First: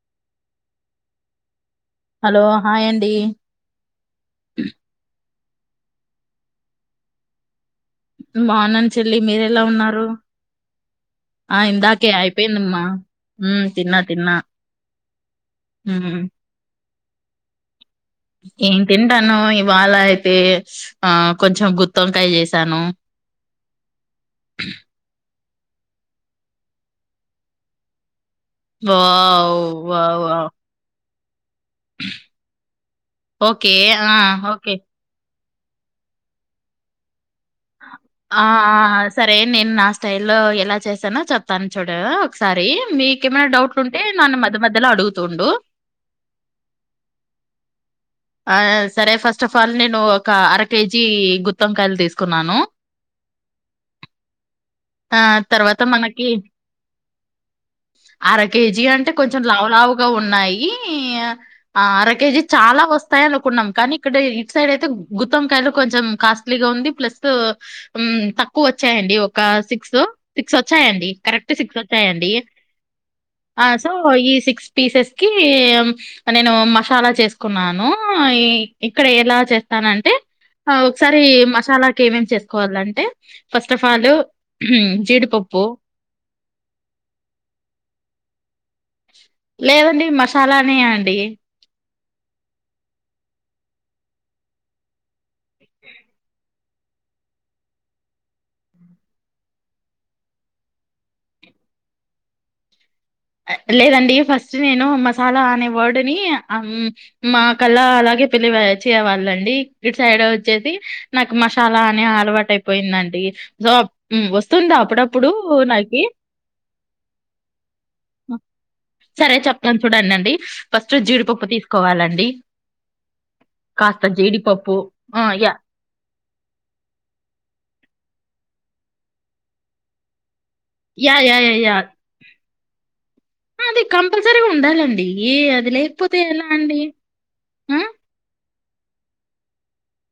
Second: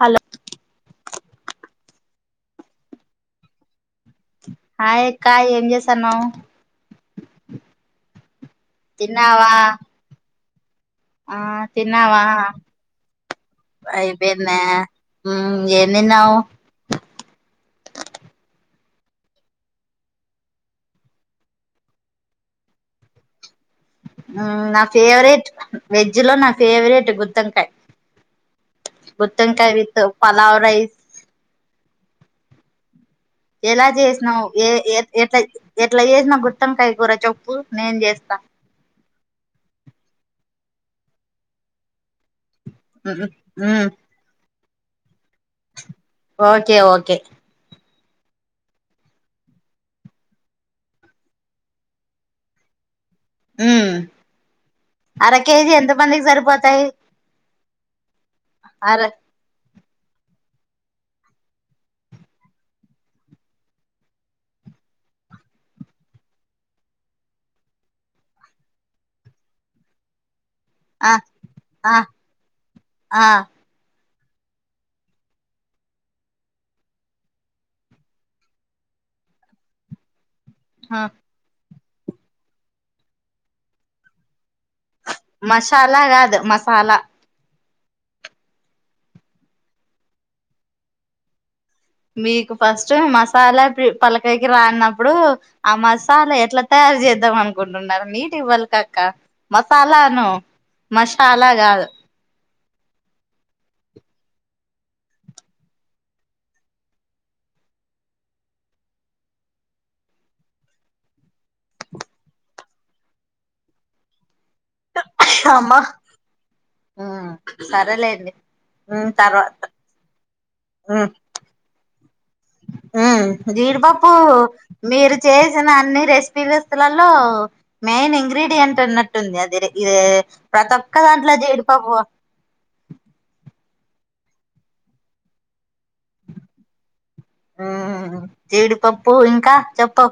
Hello hello hi అండి hi అక్క ఎంజసన్నావ్ బాన్నన్ చెల్లి మీర ఎలా ఉన్నారు ఆ ఇందాకే అయిపోయిందమ్మా హ తిన్నా తిన్నా ఉమ్ ఏం హ్మ్ తిన్నావు ఏం తింటానవ్ ఇవాళ అయితే ఆ కొంచెం గుత్త్ వంకాయ చేసాను. ఊ నా ఫేవరెట్ వెజ్ లో నా ఫేవరెట్ గుత్తంకాయ్ వావ్ గుత్తంకాయ with wow wow pulao rice okay ఎలా ఆ జేసినవ్ ఏ ఓకే ఎట్లా జేసినవ్ గుత్తం కాయ్ కూర చెప్ ఆ ఆ సరే నేను నా స్టైల్ లో ఎలా చేస్తానో చెప్తాను చూడు ఒకసారి మ్మ్ మీకేమైనా డౌట్లు మ్మ్ ఉంటే నన్ను మధ్య మధ్యలో అడుగుతుండు. ఓకే ఓకే ఆ సరే ఫస్ట్ ఆఫ్ ఆల్ నేను ఒక అర కేజీ గుత్తింకాయలు తీసుకున్నాను. ఉమ్ ఆ అర కేేజీ తర్వాత ఎంత మందికి మనకి సరిపోతాయి. అర కేజీ అర అంటే కొంచెం లావు లావు ఉన్నాయి అర కేజీ చాలా వస్ యి అనుకున్నాం కానీ ఇక్కడ ఇటు సైడ్ అయితే గుత్తంకాయలు కొంచెం కాస్ట్లీ గా ఉంది ప్లస్ తక్కువ వచ్చాయండి ఒక సిక్స్ సిక్స్ వచ్చాయండి ఆ కరెక్ట్ సిక్స్ ఆ వచ్చాయండి ఆ సో ఈ సిక్స్ పీసెస్ కి నేను మసాలా చేసుకుంటున్నాను. ఇక్కడ ఎలా చేస్తానంటే ఒకసారి మసాలా ఏమేం చేసుకోవాలంటే ఫస్ట్ ఆఫ్ ఆల్ ఉమ్ జీడుపప్పు మసాలా కాదు మసాలా లేదండి మసాలానే అండి మీకు ఫస్ట్ మసాలా పలకాయకి రానప్పుడు ఆ మసాలా ఎట్లా తయ చేద్దాం అనుకుంటున్నారు నీట్ ఇవ్వాలి కక్క మసాలాను మషాలా కాదు లేదండి ఫస్ట్ నేను మసాలా అనే వర్డు ని అమ్ మా కల్లా అలాగే పిళ్లిచేవాళ్ళండి ఇటు సైడ్ వచ్చేసి నాకు మసాలా అని అలవాటు అయిపోయిందండి. సో వస్తుందా అప్పుడప్పుడు అమ్మా నాకి సరేలేండి సరే తర్వాత చెప్తాను చూడండండి ఫస్ట్ జీడిపప్పు తీసుకోవాలండ్ జీడిపప్పు జీడిపప్పు మీరు ఆ యా చేసిన అన్ని రెసిపీలస్తులలో మెయిన్ ఇ గ్రీడియంట్ అన్నట్టుంది అది ఇది ప్రతి ఒక్క యా దాంట్లో యా జీడిపప్పు ఆ అది కంపల్సరీగా ఉండాలండి అది లేకపోతే ఎలా అండి ఆ ఉమ్ జీడిపప్పు ఇంకా చెప్పు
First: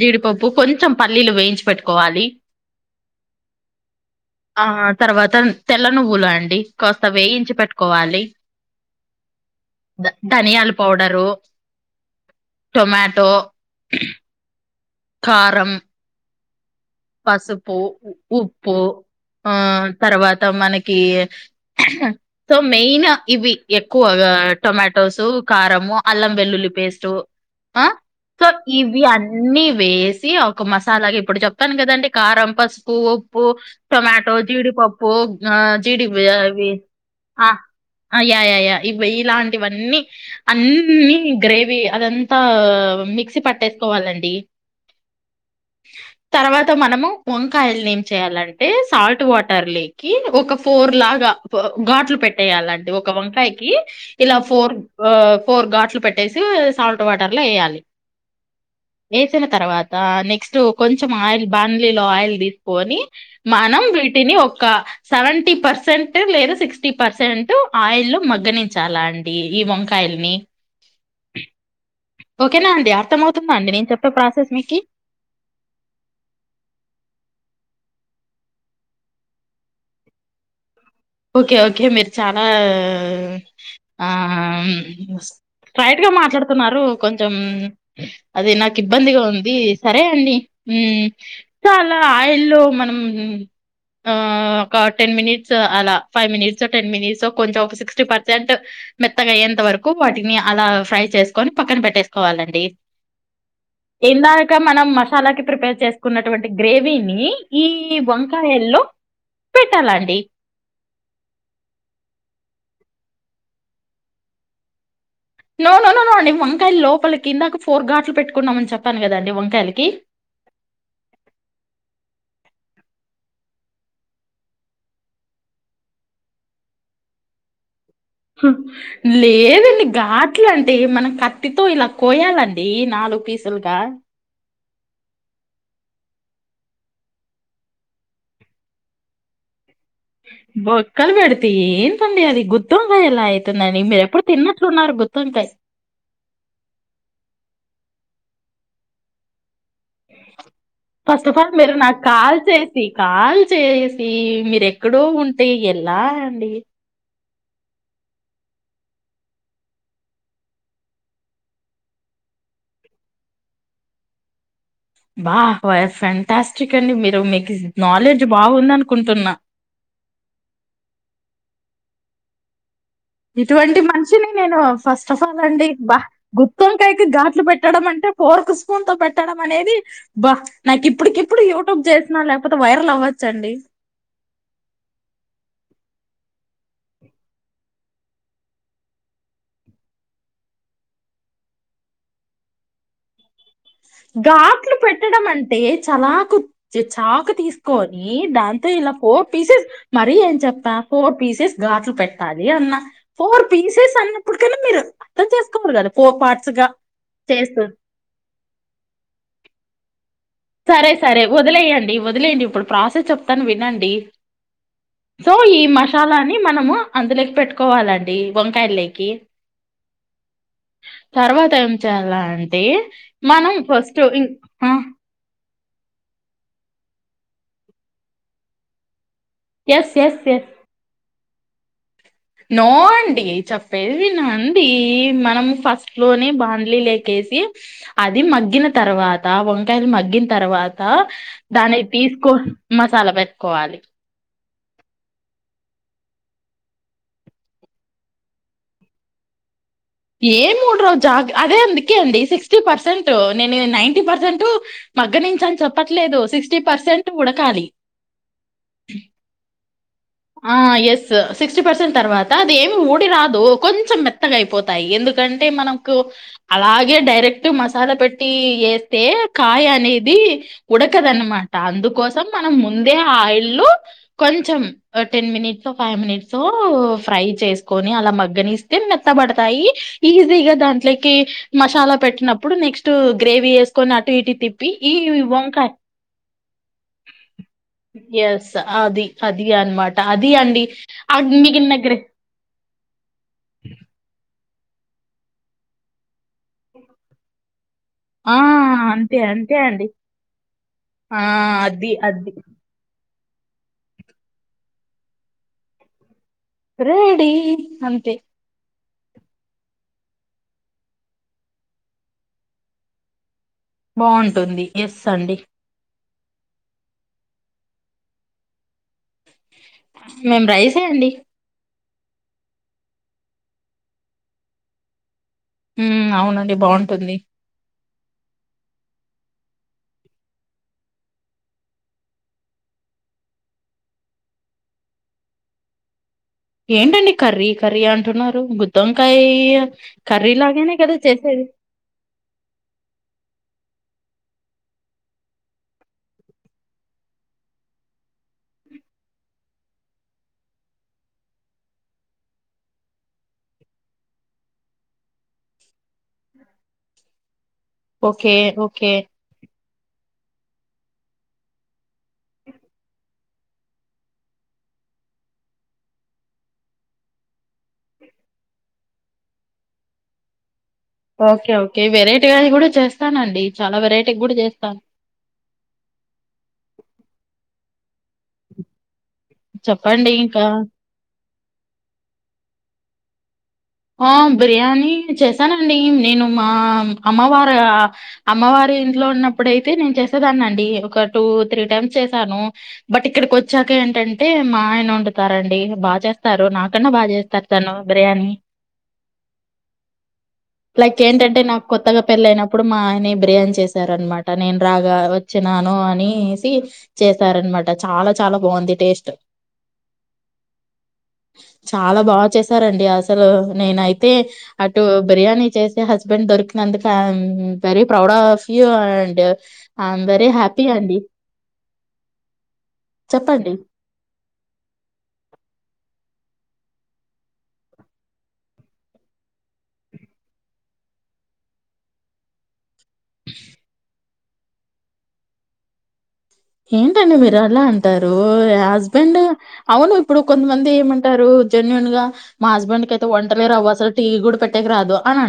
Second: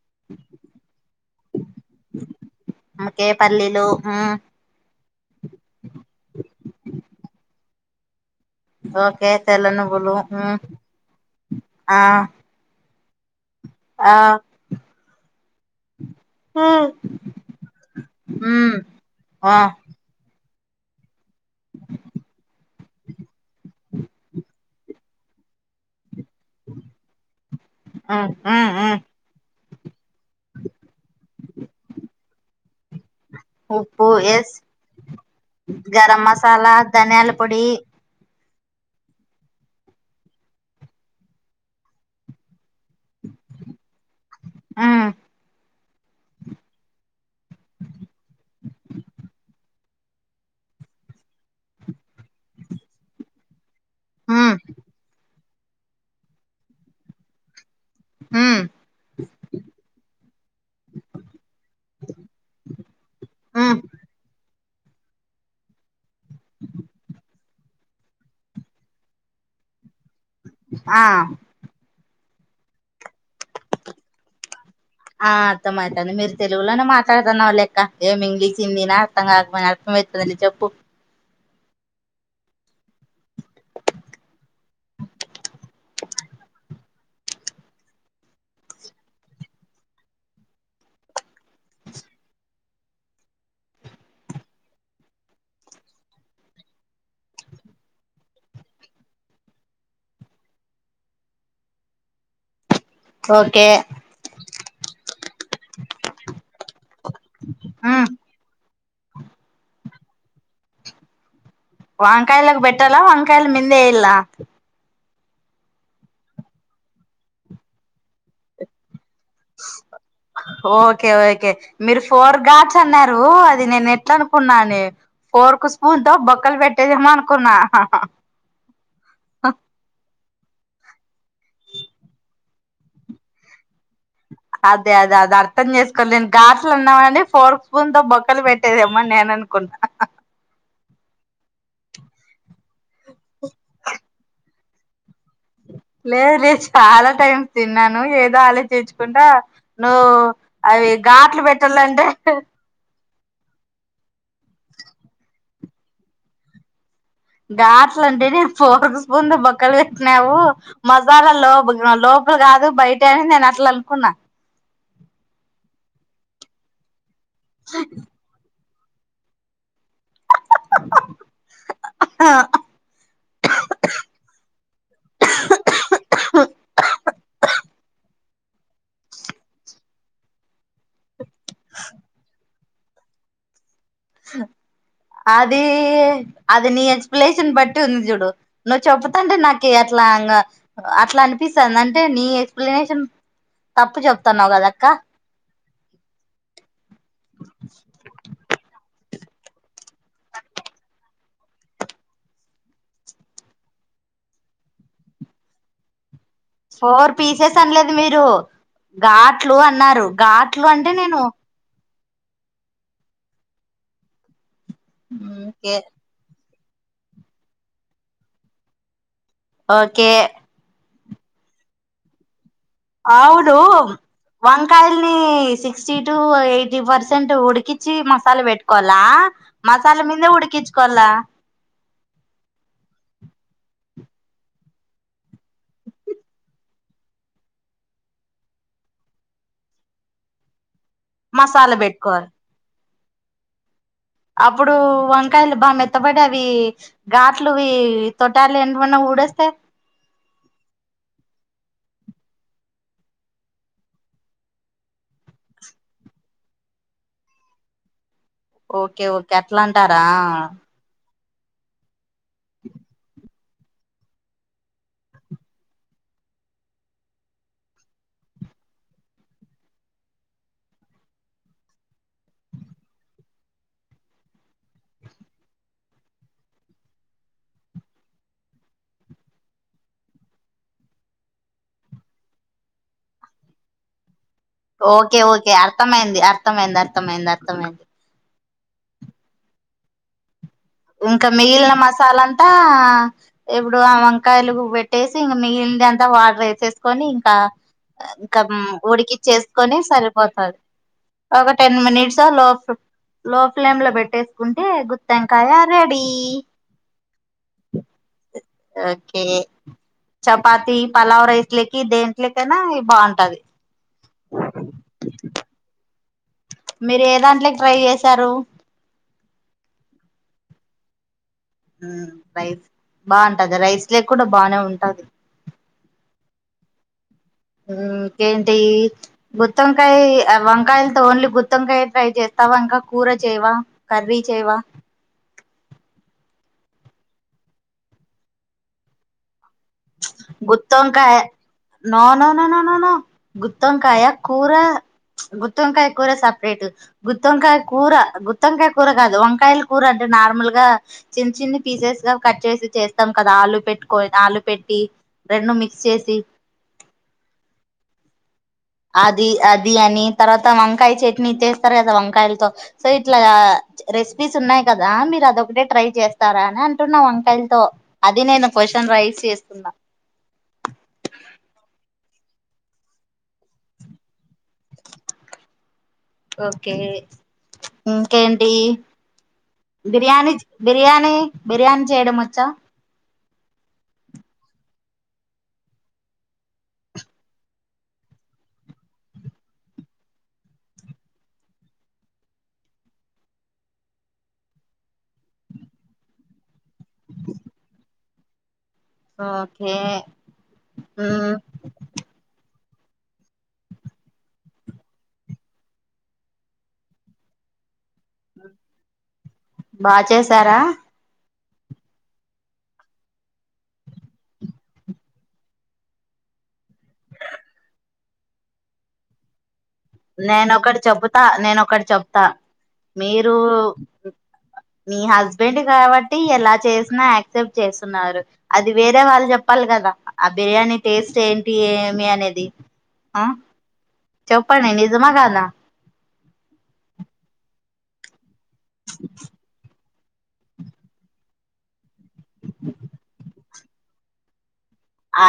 జీడిపప్పు కొంచెం పల్లీలు వేయించి పెట్టుకోవాలి ఓకే పల్లీలు ఆ తర్వాత తెల్ల నువ్వులు అండి కాస్త వేయించి పెట్టుకోవాలి ఓకే తెల్ల ధ నువ్వులు ధనియాల పౌడరు ఆ టొమాట్ టో ఆ కారం మ్మ్ పసుపు ఉప్పు ఆ తర్వాత మనకి సో మెయిన్ ఇవి ఎక్కువ టొమాటోస్ కారము అల్లం వెల్లుల్లి పేస్టు ఆ మ్మ్ సో మ్మ్ మ్మ్ ఇవి అన్నీ వేసి ఒక మసాలాగా ఇప్పుడు చెప్పను కదండి కారం పసుపు ఉప్పు ఉప్పు టొమాటో ఎస్ జీడిపప్పు ఆ జీడి వే వా ధనే ఆ ఆ యయ య ఇ ఇలాంటివన్నీ అన్ని అన్ని గ్రేవి అదంతా మిక్సీ పట్టేసుకోవాలండి మ్మ్ తర్వాత మనము వంకాయల్ని ఏం చేయాలంటే సాల్ట్ వాటర్ లేకి ఒక ఫోర్ లాగా ఘాట్లు పెట్టేయాలండి ఒక వంకాయకి ఇలా మ్మ్ ఫోర్ ఫోర్ ఘాట్లు పెట్టేసి సాల్ట్ వాటర్ లో వేయాలి మ్మ్ ఏసిన తర్వాత నెక్స్ట్ కొంచ్ మాయిల్ బాండ్లీలో ఆయిల్ తీసుకని మ్మ్ మనం వీటిని ఒక సెవెంటి పర్సెంట్ లేదా సిక్స్టీ పర్సెంట్ ఆయిల్ మగ్గనించాలా అండి ఈ వంకాయల్ని ఆ ఓకేనా అండి అర్థమవుతుందా అండి నేను చెప్పే ప్రాసెస్ మీకి ఆ అర్థం అతుంది మీరు తెలుగులోనే మాట్డుతున్నావు లెక్క ఏమి ఇంగ్లీష్ హిందీని అర్థం కాకపో అం వెత్తంది చెప్పు ఓకే ఓకే మీరు చానా ఆ స్ట్రైట్ గా మాట్లాడుతున్నారు కొంచెం అది నాకు ఇబ్బందిగా ఉంది సరే అండి చాలా ఆయిల్ లో మనం ఆ ఒక టెన్ మినిట్స్ అలా ఫైవ్ మినిట్సో టెన్ మినిట్సో కొంచెం ఒక సిక్స్టీ పర్సెంట్ మెత్తగా అయ్యేంత వరకు వాటిని అలా ఫ్రై చేసుకొని పక్కన పెట్టేసుకోవాలండి ఓకే ఇందాక మనం మసాలాకిి ప్రిపేర్ చేసుకున్నటువంటి గ్రేవీ విని ఈ మ్మ్ వంకాయల్లో పెట్టాలండి వంకాయలకు పెట్టాల వంకాయల మిందేయాలా నోనోనోనో అండి వంకాయలు లోపలికి ఇందాక ఫోర్ ఘాట్లు పెట్టుకున్నామని చెప్పాను కద ఓకే ఓకే మీరు ఫోర్ ఘాట్స్ అన్నారు అది నేను ఎట్లా అనుకున్నాను ఫోర్కు స్పూన్ తో బొక్కలు పెట్టేదేమో అనుకున్నా లేదండి ఘాట్లం అంటే మనం కత్తితో ఇలా కోయాలండి నాలుగు పీసులుగా అదే అదే అది అర్థం చేసుకోవాలి నేను ఘాట్లు అన్నావని ఫోర్క్ స్పూన్ తో బొక్కలు పెట్టేదేమో నేన్ అన్ కున్న బొక్కలు పెడితె ఏంతండి అది గుత్తు వంకాయ్ ఎలా అయితుందండి మీరెప్పుడు తిన్న ఉన్నారు గుత్ లేదు లేదు చాలా టైమ్ తిన్నాను ఏదో ఆలో చేంచుకుంటా నువ్వు అవి ఫస్ట్ ఆఫ్ ఘాట్లు ఆల్ మీరు నాకు పెట్టాలంటే కాల్ చేసి కాల్ చేసి మీరు ఎక్కడో ఉంటే ఎలా అండి ఘాట్ల అంటే నేను ఫోర్ స్పూన్ బొక్కలు పెట్టినావు మసాలా లో లో లోపల గాదు బయట అని నేను అట్లా అనుకున్నా బా ఫ్యాంటాస్టిక్ అండి మీరు మీకు నాలెడ్జ్ బాగుంది అను కుంటున్నా ఆ హాఆ ఇటువంటి మంచిని నేను ఫస్ట్ ఫ్ల్ అండి బా గుత్తంవోయకి ఘాట్లు పెట్టడం అంటే పోర్క్ స్పూన్ తో పెట్టడం, అనేది బా నాకు ఇప్పటికిప్పుడు యూట్యూబ్ చేసిన లేకపోతే వైరల్ అవ్ చ్చండి హ అది అది నీ ఎక్స్ప్లనేషన్ బట్టి ఉంది చూడు నువ్వు చెప్తంటే నాకు అట్లా అలాగ అట్లా అనిపిస్తది, అంటే నీ ఎక్స్ప్లెనేషన్ తప్పు చెప్తున్నావు ఘాట్లు కదక్క పెట్టడం అంటే చలాకు చాకు తీసుకొని దాంతో ఇలా పోట్ పీసెస్ మరి ఏం చెప్పా ఫోర్ పీసెస్ ఘాట్లు పెట్టాలి అన్న ఫోర్ పీసెస్ అన్న ఇప్పుటికన్నా మీరు అర్థం చేసుకోవాలి కదా ఫోర్ పాట్ ఫోర్ పీసెస్ అనలేదు, మీరు ఘాట్లు అన్నారు ఘాట్లు సరే అంటే నేను సరే వదిలేయండి వదిలేడి ఇప్పుడు ప్రాసెస్ చెప్తాను, వినండి సో ఈ ఓకే మసాలాని మ మనము అందులోకి పెట్టుకోవాలండి వంకాయ లేకి ఓకే తర్వాత ఏం చేయాలా అం అవును వంకాయల్ని సిక్స్టీ టు ఎయిటీ పర్సెంట్ ఉడికించి మసాలా పెట్టుకోవలా ఎస్ మసాలా ఎస్ మీదనే ఎస్ ఉడ్కించుకోల్లా నో అండి చెప్పేదినండి, మనం ఫస్ట్ లోనే బాండ్లీ లేకే సి అది మగ్గిన తర్వాత వంకాయలు మగ్గిన తర్వాత మసాలా దాన్ని పెట్టుకోవాలి తీసుకోనీ మసాలా పెట్టుకోవాలి అప్పుడు వంకాయలు బా మెత్తపడి అవి ఘాట్లువి తొటాలు ఎంటన్నా ఊడ వస్తే ఏ ఉడ రోజు జా అదే అందుకే అండి సిక్స్టీ పర్సెంట్ నేను నైన్ంటి పర్సెంట్ మగ్గ నుంచి అని చెప్పట్లేదు సిక్స్టీ పర్సెంట్ ఉడకాలి ఓకే ఓకే అట్లాంటారా ఆ ఎస్ సిక్స్టీ పర్సెంట్ తర్వాత అది ఏమి ఊడి రాదు కొంచెం మెత్తగా అయిపోతాయి, ఎందుకంటే మనకు అలాగే డైరెక్ట్ మసాలా పెట్టి వేస్తే కాయ అనేది ఉడకదనమాట అందుకోసం మనం ముందే ఆయిల్ లో కు కొంచెం టెన్ మినిట్స్ ఫైవ్ మినిట్స్ఫ్రై చేసుకొని అలా మగ్గనిస్తే మెత్తబడతాయి ఈజీగా దాంట్లోకి మసాలా పెట్టినప్పుడు నెక్స్ట్ గ్రేవీ ఎసుకొని అటు ఇటు తిప్పి ఈ ఓకే ఓకే వంకాయ అర్థమైంది అర్థమైంది అర్థమైంది అర్థమైంది ఎస్ అది అది అనమాట అది అండి ఇంకా మిగిలిన మీకు మసాలాంతా ఇప్పుడు ఆ వంకాయలు పెట్టేసి ఇంక మిగిలిన అంతా వాటర్ ఎసేసుకొని ఇంకా ఆ! ఇంకా అంతే. అంతే ఉడికిచ్చేసుకొని అండి. సరిపోతాది ఆ! ఒక టెన్ అది. మినిట్స్ అది. లోఫ్ లో ఫ్లేమ్ లో పెట్టేసుకుంటే గుత్తివంకాయ రెడీ రెడి అంతే ఓకే చపాతి, పలావ్ రైస్లకి దేంట్లోకైనా ఇది బావుంటాది. బావుంటుంది ఎస్ అండి. మీరు ఏ దాంట్లోకి ట్రై చేసారు. మేము రైసే అండి. రైస్ బావుంటది రైస్ లకి కూడా బానే ఉంటాది. హ్మ్ అవునండి బావుంటుంది. హ్ ఇంకేంటి గుత్తోంకాయ్ వంకాయలతో ఓన్లీ గుత్తోంకాయ ట్రై చేస్తావా. ఇంకా కూర చేయవా, కర్రీ చేయవా? ఏంటండి కర్రీ కర్రీ అంటున్నారు గుత్తోంకాయ్ గుత్తోంకాయ నో నో నో నోనోనో గుత్తోంకాయ కూర గుత్తోంకాయ కూర సపరేట్ గుత్తోంకాయ కూర గుత్తొంకాయ కూర కాదు వంకాయలు కూర అంటే నార్మల్ గా చిన్న చిన్న పీసెస్ గా కట్ చేసి చేస్తాం కదా ఆలు పెట్టుకని ఆలు పె ట్టి రెండు మిక్స్ చేసి. Okay okay. అది అది అని తర్వాత వంకాయ చట్నీ చేస్తారు కదా వంకాయలతో. సో ఇట్లా రెసిపీస్ ఉన్నాయి కదా మీ మీరు అదొకటే ట్రై చేస్తారా అని అంటున్నా వంకాయలతో అది నేను క్వశ్చన్ రైజ్ చేస్తున్నా. ఓకే ఓకే వెరైటీగా అది కూడా చేస్తానండి. చాలా వెరైటీగా కూడా చేస్తాను. ఓకే. ఇంకేంటి? చెప్పండి బిర్యానీ ఇంకా. బిర్యానీ బిర్యానీ చేయడం వచ్చా ఆ బిర్యానీ చేశానండి. నేను మా అమ్మవారు అమ్మవా ళ్ళ ఇంట్లో ఉన్నప్పుడుయితే నేను చేసేదాన్ని అండి. ఒక టూ త్రీ టైమ్స్ చేసాను బట్ ఇక్కడికి వచ్చా కా ఏంటంటే మా ఆయన వండుతారండి. బాచేస్తారు నాకన్నా బాగా చేస్తారు తను బిర్యానీ. ఓకే లైక్ ఏంటంటే నాకు కొత్తగా పెళ్ళయినప్ ప్పుడు మా ఆయనే బిర్యానీ చేసారనమాట నేను రాగా వచ్చినాను అనేసి చేసారన్ మాట చాలా చాలా బావుంది టేస్ట్. బా చేసారా? చాలా బాగా చేసారండి అసలు. నేనైతే అటు బిర్యానీ చేసే హస్బెండ్ దొరికినందుకు ఆమ్ వెరీ ప్రౌడ్ ఆఫ్ ఇ్య అండ్ ఐఎమ్ వెరీ హ్యాపీ నేనొకటి అండి చెపుతా నేనొకటి చెపుతా మీరు చెప్పండి మీ హస్బెండ్ కావా ట్టి ఎలా చేసినా యాక్సెప్ట్ చేస్తున్నారు. అది వేరే వాళ్ళు చెప్పాలి కదా ఆ బిర్యానీ టేస్ట్ ఏంటి ఏమి అనేది ఆ చెప్పండి నిజమా కదా. ఏంటండీ మీరు అలా అంటారు హస్బెండ్ అవును ఇప్పుడు కొంతమంది ఏమంటారు జెన్యుూన్ గా మా హస్బెండ్ కి అయితే వంటలెరావు అసలు టీ కూడా పె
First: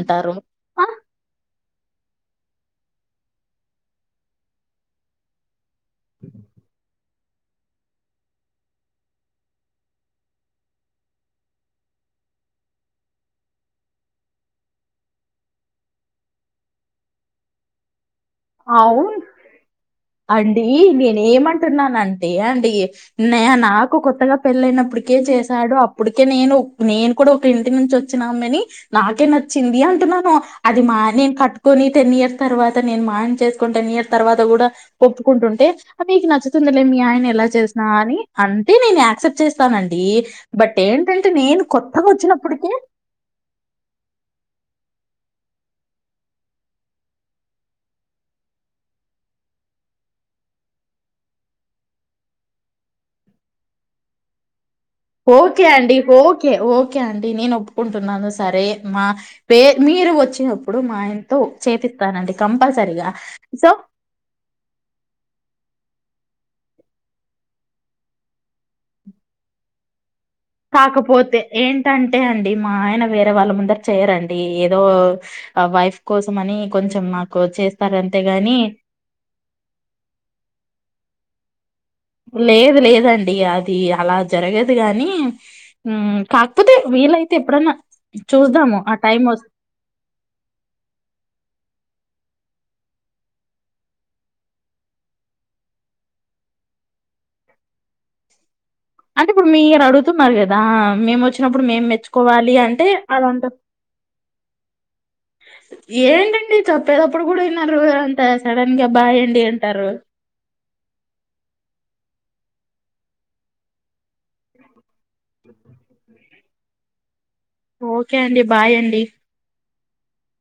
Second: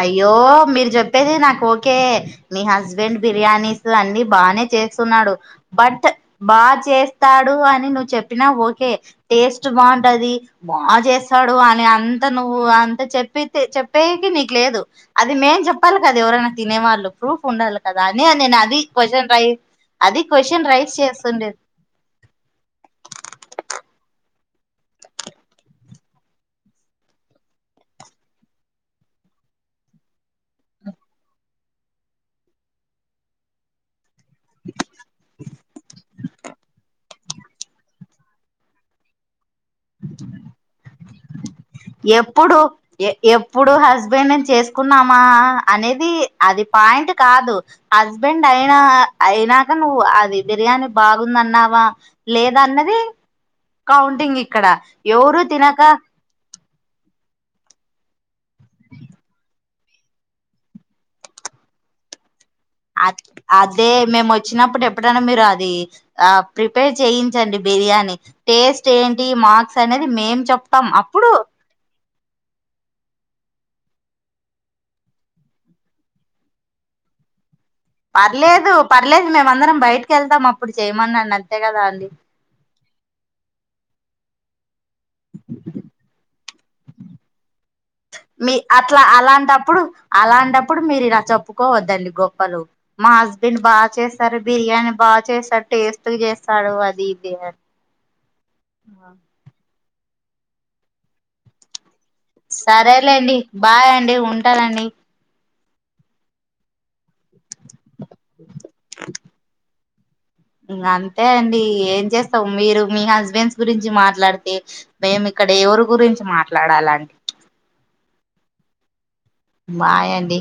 అయ్యో మీరు చెప్పేది నాకు ఓకే. మీ హస్బెండ్ బిర్యానీస్ అన్ని బానే చేస్తున్నాడు బట్ బాచేస్ స్తాడు అని నువ్వు చెప్పినా ఓకే. టేస్ట్ బావుంటది బా చేస్తాడు అని అంతా అంత నువ్వు అంత చెప్పితే చెప్పేకి నీకు ట్లేదు అది మేం చెప్పాలి కదా ఎవరైనా తినే వాళ్ళు ప్రూఫ్ ఉండాలి కదా. రనే నేను అది అవును క్వశ్చన్ రైస్ అది అండి క్వశ్చన్ నేను చేస్తుండే ఏమంటున్నానంటే అండి నే నాకు కు కొత్తగా పెళ్ళయినప్పటికే చేసాడు. అప్పటికే నేను నేను కూడా ఒక ఇంటి నుంచి వచ్చినామెని నాకే నచ్చింది అంటున్నాను. అది మా నేను కట్టుకొని టెన్ ఇయర్స్ తర్వాత నేను మా ఆయన చేసుకొని టెన్ ఇయర్స్ తర్వాత కూడా కుంటుంటే మీకు నచ్చుతుందిలే మీ ఆయన ఎలా చేసినా అని అంటే నేను యాక్సెప్ట్ చేస్ స్తానండి బట్ ఏంటంటే నేను కొత్తగా ఎప్పుడు వచ్చినప్పటికే ఎప్పుడు హస్బెండ్ ని చేసుకొని మా అనేది అది పాయింట్ కాదు హస్బెండ్ అయినా అయినాక అది బిర్యానీ బాగుందన్నావా లేదా అన్నది ప కౌంటింగ్ ఇక్కడ ఎవరు ఓకే తినక అండి ఓకే ఓ ఓకే అండి నేను ఒప్పుకుంటున్నాను సరే మా పే మీరు వచ్చినప్పుడు మా ఆయనతో చేపిస్తానండి కంపల్సరిగా అ సో అదే మేము వచ్చినప్పుడు ఎప్పుడైనా మీరు అది ఆ ప్రిపేర్ చేయించండి బిర్యానీ టేస్ట్ ఏంటి మార్క్స్ అనేది మేం చెప్తాం అప్పుడు కాకపోతే ఏంటన్ అంతే అండి మా ఆయన వేరే వాళ్ళ ముందర చేయరండి ఏదో ఆ వైఫ్ కోసం అని కొంచెం నాకు చేస్త పర్లేదు పర్లేదు మేమందరం బయటికి వెళ్తాం అప్పుడు చేయమన్నాని అంతే కదా అండి లేదు లేదండి అది అలా జరగద్ గాని కాకపోతే వీలైతే ఎప్పుడైనా చూద్దాము ఆ టైమ్ వస్తే అ అలాంటప్పుడు మీరు ఇలా చెపూ కోవద్దండి గొప్పలు మా హస్బెండ్ బాగా చేస్తారు బిర్యానీ బాగా చేస్తారు టేస్ట్ గా చేస్తారు అను అది ఇదీ అని అంటే ఇప్పుడు మీరు అడుగుతున్నారు కదా మేము వచ్చినప్పుడు మేము మెచ్చు సరేలేండి బాయ్ అండి ఉంటానండి ఏంటండి చెప్పేటప్పుడు కూడా విన్నారు అంత సడన్ గా బ్బాయ్ అండి అంటారు అంతే అండి ఏం చేస్తాం మీరు మీ హస్బెండ్స్ గురించి మాట్లా మాట్లాడితే మేం ఇక్కడ ఎవరి గురించి మాట్లాడాలండి ఓకే అండి బాయ్ అండి బాయ్ అండి